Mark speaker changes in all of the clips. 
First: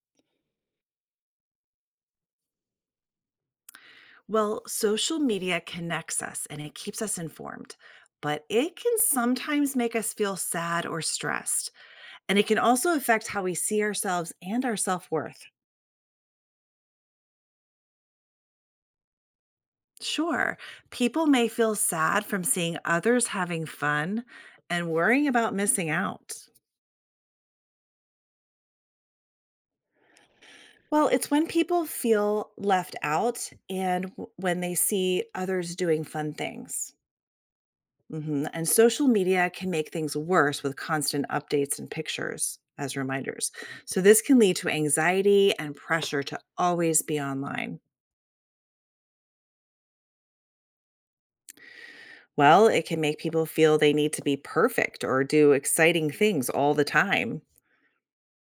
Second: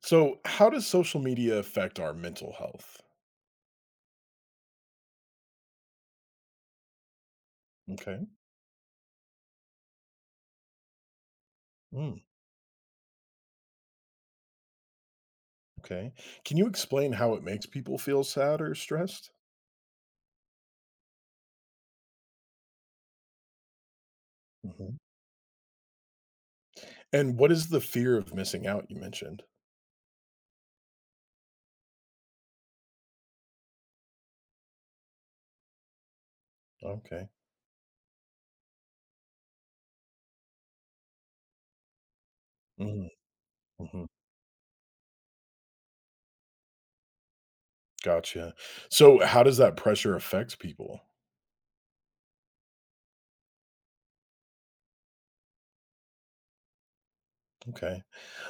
Speaker 1: So, how does social media affect our mental health?
Speaker 2: Well, social media connects us and it keeps us informed,
Speaker 1: Okay.
Speaker 2: but it can sometimes make us feel sad or stressed.
Speaker 1: Mm,
Speaker 2: And it can also affect how we see ourselves and our self worth.
Speaker 1: okay. Can you explain how it makes people feel sad or stressed?
Speaker 2: Sure, people may feel sad from seeing others having fun and
Speaker 1: Mhm.
Speaker 2: worrying about missing out.
Speaker 1: And what is the fear of missing out you mentioned?
Speaker 2: Well, it's when people feel left out and when they see others doing fun things.
Speaker 1: Okay.
Speaker 2: Mhm. And social media can make things worse with constant updates and pictures as
Speaker 1: Mm,
Speaker 2: reminders. So
Speaker 1: mhm.
Speaker 2: this can lead to anxiety and pressure to always be online.
Speaker 1: Gotcha. So, how does that pressure affect people?
Speaker 2: Well, it can make people feel they need to be perfect or do exciting things all the time.
Speaker 1: Okay.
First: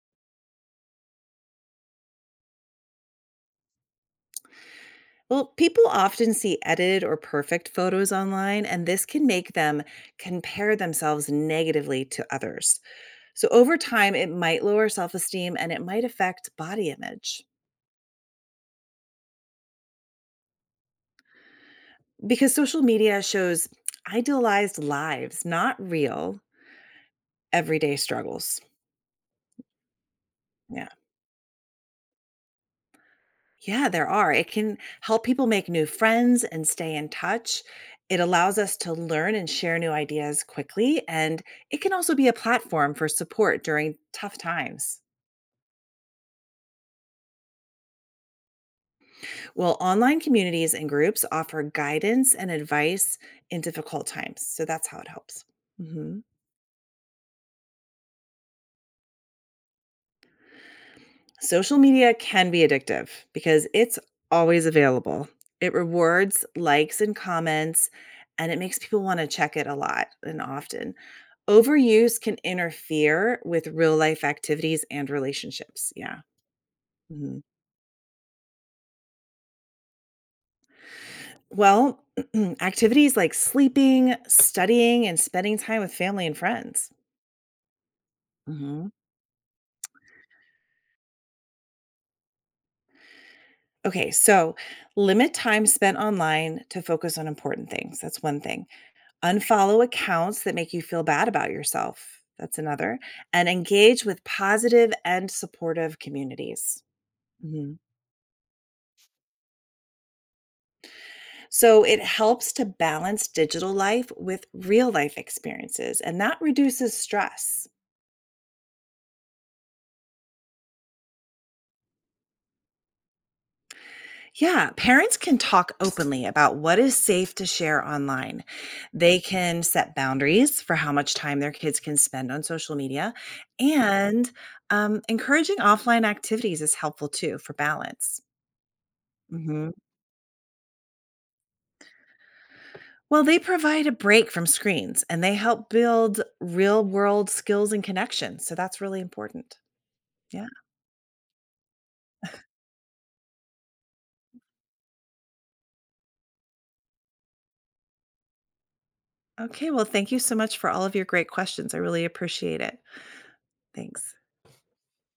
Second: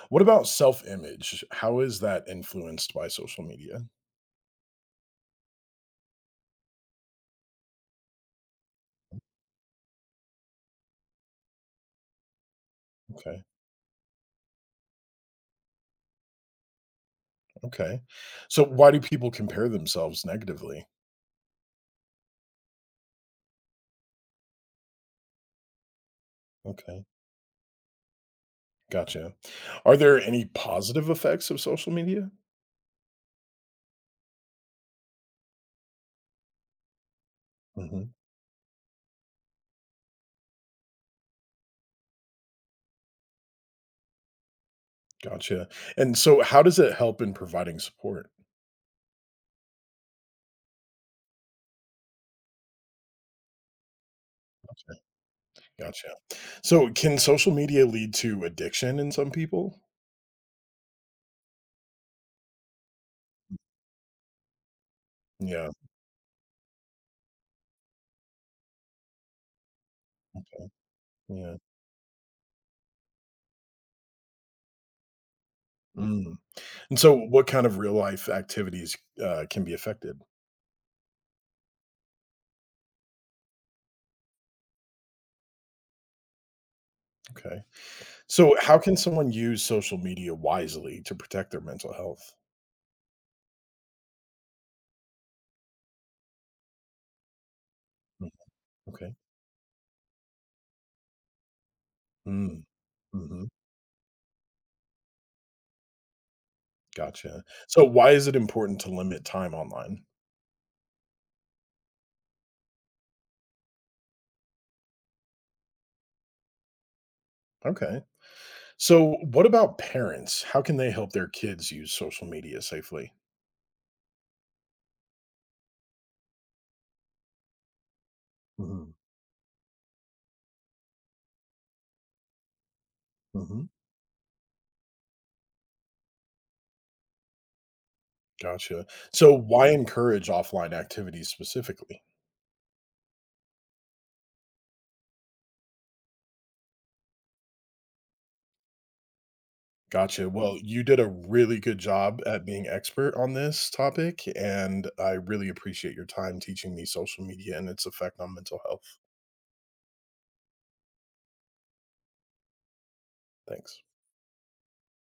Speaker 1: What about self image? How is that influenced by social media?
Speaker 2: Well, people often see edited or perfect photos online, and this can make them compare themselves negatively to others.
Speaker 1: Okay.
Speaker 2: So, over time, it might lower self esteem and it might affect body image.
Speaker 1: Okay. So, why do people compare themselves negatively?
Speaker 2: Because social media shows idealized lives, not real
Speaker 1: Okay.
Speaker 2: everyday struggles.
Speaker 1: Gotcha. Are there any
Speaker 2: Yeah.
Speaker 1: positive effects of social media?
Speaker 2: Yeah, there are. It can help people make new friends and stay in touch.
Speaker 1: Mm-hmm.
Speaker 2: It allows us to learn and share new ideas quickly. And it can also be a platform for support during tough times.
Speaker 1: Gotcha. And so how does it help in providing support?
Speaker 2: Well, online communities and groups offer guidance and advice in difficult times. So that's how
Speaker 1: Okay,
Speaker 2: it helps.
Speaker 1: gotcha.
Speaker 2: Mhm.
Speaker 1: So, can social media lead to addiction in some people?
Speaker 2: Social media can be addictive because it's always available.
Speaker 1: Yeah.
Speaker 2: It rewards likes and comments, and it makes people want to check it a lot and
Speaker 1: Okay.
Speaker 2: often.
Speaker 1: Yeah.
Speaker 2: Overuse can interfere with real life activities and relationships. Yeah.
Speaker 1: Mm. And so
Speaker 2: Mhm.
Speaker 1: what kind of real life activities can be affected?
Speaker 2: Well, activities like sleeping, studying, and spending time with family and friends.
Speaker 1: Okay. So, how
Speaker 2: Mhm.
Speaker 1: can someone use social media wisely to protect their mental health?
Speaker 2: Okay, so limit time spent online to focus on important things. That's
Speaker 1: Mm,
Speaker 2: one thing.
Speaker 1: okay.
Speaker 2: Unfollow accounts that make you feel bad about yourself. That's
Speaker 1: Mm,
Speaker 2: another. And
Speaker 1: hmm.
Speaker 2: engage with positive and supportive communities.
Speaker 1: Gotcha.
Speaker 2: Mhm.
Speaker 1: So, why is it important to limit time online?
Speaker 2: So it helps to balance digital life with real life experiences, and that reduces stress.
Speaker 1: Okay. So what about parents? How can they help their kids use social media safely?
Speaker 2: Yeah, parents can talk openly about what is safe to share online.
Speaker 1: Mm-hmm.
Speaker 2: They can set boundaries for how much time their kids can spend on social media,
Speaker 1: Mhm.
Speaker 2: and encouraging offline activities is helpful too for balance.
Speaker 1: Gotcha. So, why
Speaker 2: Mm-hmm.
Speaker 1: encourage offline activities specifically?
Speaker 2: Well, they provide a break from screens and they help build real world skills and connections. So that's really important.
Speaker 1: Gotcha.
Speaker 2: Yeah.
Speaker 1: Well, you did a really good job at being expert on this topic, and I really appreciate your time teaching me social media and its effect on mental health.
Speaker 2: Okay. Well, thank you so much for all of your great questions. I really appreciate it.
Speaker 1: Thanks.
Speaker 2: Thanks.